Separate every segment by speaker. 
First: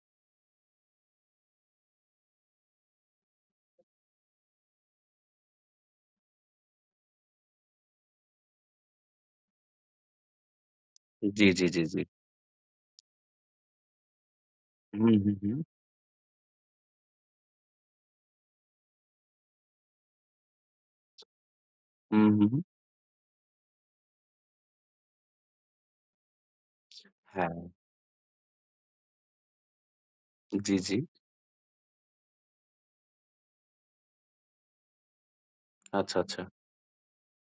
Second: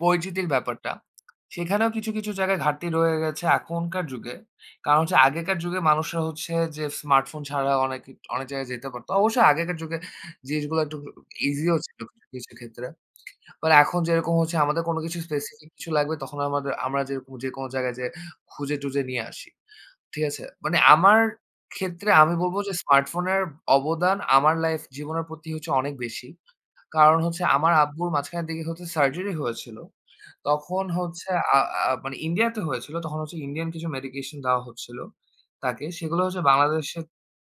Speaker 1: পরিচিতির ব্যাপারটা, সেখানেও কিছু, কিছু জায়গায় ঘাটতি রয়ে গেছে, এখনকার যুগে। কারণ হচ্ছে, আগেকার যুগে মানুষরা হচ্ছে যে, স্মার্টফোন ছাড়া অনেক কি অনেক জায়গায় যেতে পারত। অবশ্য আগেকার যুগে জিনিসগুলো একটু
Speaker 2: জ্বী, জ্বী,
Speaker 1: ইজিও
Speaker 2: জ্বী,
Speaker 1: ছিল,
Speaker 2: জ্বী।
Speaker 1: কিছু ক্ষেত্রে। মানে এখন যেরকম আমাদের কোনো
Speaker 2: হুম,
Speaker 1: কিছু
Speaker 2: হুম, হুম।
Speaker 1: স্পেসিফিক কিছু লাগলে, তখন আমাদের আমরা জের যেকোনো জায়গায় যেয়ে খুঁজে-টুজে নিয়ে আসি। ঠিক আছে? মানে আমার ক্ষেত্রে,
Speaker 2: হুম,
Speaker 1: আমি
Speaker 2: হুম।
Speaker 1: বলব যে, স্মার্টফোনের অবদান আমার লাইফ জীবনের প্রতি হচ্ছে, অনেক বেশি। কারণ হচ্ছে,
Speaker 2: হ্যাঁ।
Speaker 1: আমার আব্বুর মাঝখানের দিকে হচ্ছে সার্জারি হয়েছিল।
Speaker 2: জ্বী,
Speaker 1: তখন
Speaker 2: জ্বী।
Speaker 1: হচ্ছে, আ আ মানে ইন্ডিয়াতে হয়েছিল, তখন হচ্ছে ইন্ডিয়ান কিছু মেডিকেশন দেওয়া হচ্ছিল, তাকে।
Speaker 2: আচ্ছা,
Speaker 1: সেগুলো
Speaker 2: আচ্ছা।
Speaker 1: হচ্ছে বাংলাদেশে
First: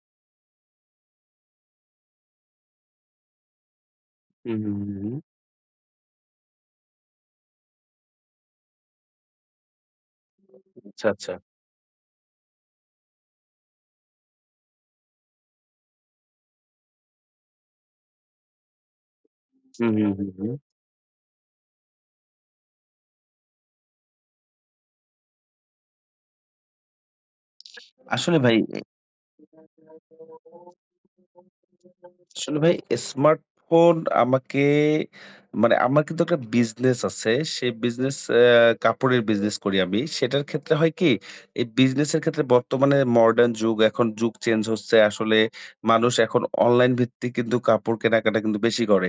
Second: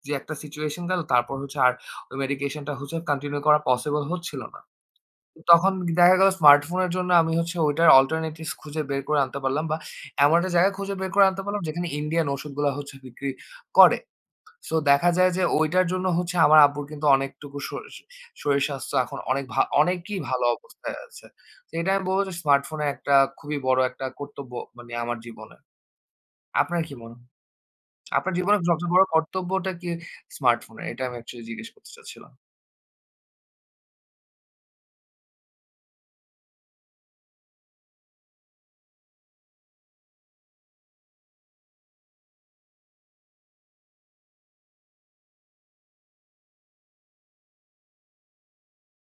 Speaker 1: যে একটা সিচুয়েশন গেল, তারপর হচ্ছে আর ঐ মেডিকেশনটা হচ্ছে কন্টিনিউ করা পসিবল হচ্ছিল
Speaker 2: হুম,
Speaker 1: না।
Speaker 2: হুম, হুম, হুম।
Speaker 1: তখন দেখা গেলো, স্মার্টফোনের জন্য আমি হচ্ছে ওইটার অল্টারনেটিভস খুঁজে বের করে আনতে পারলাম, বা এমন একটা জায়গা
Speaker 2: [unintelligible]
Speaker 1: খুঁজে
Speaker 2: চ্ছা,
Speaker 1: বের করে
Speaker 2: চ্ছা।
Speaker 1: আনতে পারলাম, যেখানে ইন্ডিয়ান ঔষুধগুলা হচ্ছে বিক্রি করে। সো দেখা যায় যে, ঐটার জন্য হচ্ছে, আমার আব্বুর কিন্তু অনেকটুকু শরী শরীর স্বাস্থ্য এখন অনেক ভা
Speaker 2: হু, হু,
Speaker 1: অনেকই
Speaker 2: হু,
Speaker 1: ভালো
Speaker 2: হু।
Speaker 1: অবস্থায় আছে। তো এটা আমি বলব যে, স্মার্টফোনের একটা খুবই বড় একটা কর্তব্য মানে, আমার জীবনে। আপনার কি মন আপনার
Speaker 2: আসলে ভাই।
Speaker 1: জীবনের
Speaker 2: এ
Speaker 1: সবচেয়ে বড় কর্তব্যটা কি স্মার্টফোনের? এটা আমি অ্যাকচুয়ালি জিজ্ঞেস করতে চাচ্ছিলাম।
Speaker 2: আসলে ভাই, স্মার্টফোন আমাকে মানে, আমার কিন্তু একটা বিজনেস আছে। সেই বিজনেস এ কাপড়ের বিজনেস করি আমি। সেটার ক্ষেত্রে হয় কি, এই বিজনেস এর ক্ষেত্রে, বর্তমানে মডার্ন যুগ এখন, যুগ চেঞ্জ হচ্ছে। আসলে, মানুষ এখন অনলাইন ভিত্তিক কিন্তু কাপড় কেনাকাটা, কিন্তু বেশি করে।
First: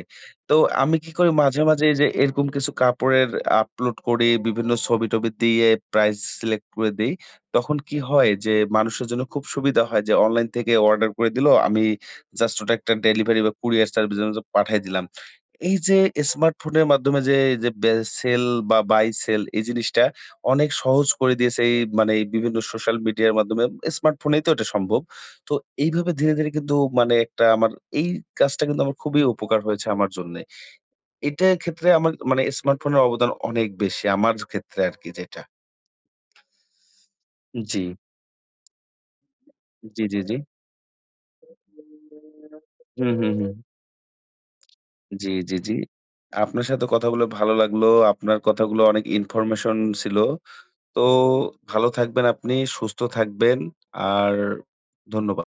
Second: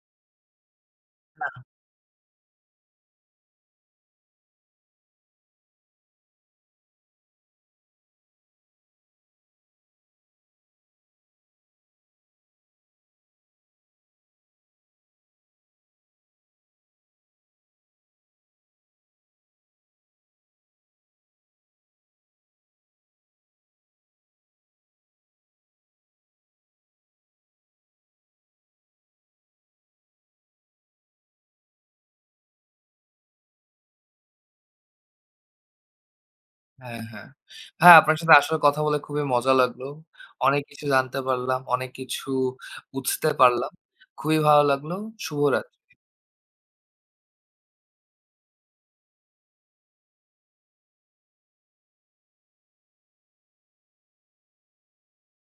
Speaker 2: তো আমি কি করি মাঝে,
Speaker 1: [unintelligible]
Speaker 2: মাঝে এইযে, এরকম কিছু কাপড়ের আপলোড করি বিভিন্ন ছবি-টবি দিয়ে, প্রাইস সিলেক্ট করে দেই। তখন কি হয় যে, মানুষের জন্য খুব সুবিধা হয় যে, অনলাইন থেকে অর্ডার করে দিলো। আমি জাস্ট ওটা একটা ডেলিভারি বা কুরিয়ার সার্ভিসের মাধ্যমে পাঠিয়ে দিলাম। এইযে, স্মার্টফোনের মাধ্যমে যে বে সেল বা বাই সেল এই জিনিসটা অনেক সহজ করে দিয়েছে এই মানে বিভিন্ন সোশ্যাল মিডিয়ার মাধ্যমে, স্মার্টফোনেই তো এটা সম্ভব। তো এইভাবে ধীরে, ধীরে কিন্তু মানে একটা আমার, এই কাজটা কিন্তু আমার খুবই উপকার হয়েছে, আমার জন্যে। এটার ক্ষেত্রে আমার মানে স্মার্টফোনের অবদান অনেক বেশি, আমার ক্ষেত্রে আরকি যেটা।
Speaker 1: হ্যাঁ, হ্যাঁ।
Speaker 2: জ্বী।
Speaker 1: হ্যাঁ, আপনার সাথে আসলে কথা বলে খুবই মজা লাগলো।
Speaker 2: জ্বী, জ্বী, জ্বী।
Speaker 1: অনেক কিছু জানতে পারলাম, অনেক কিছু
Speaker 2: হু, হু,
Speaker 1: বুঝতে
Speaker 2: হু।
Speaker 1: পারলাম। খুবই ভালো লাগলো।
Speaker 2: জ্বী, জ্বী, জ্বী।
Speaker 1: শুভরাত্রি।
Speaker 2: আপনার সাথে কথা বলে ভালো লাগলো। আপনার কথাগুলো অনেক ইনফরমেশন ছিল। তো ভালো থাকবেন আপনি, সুস্থ থাকবেন, আর ধন্যবা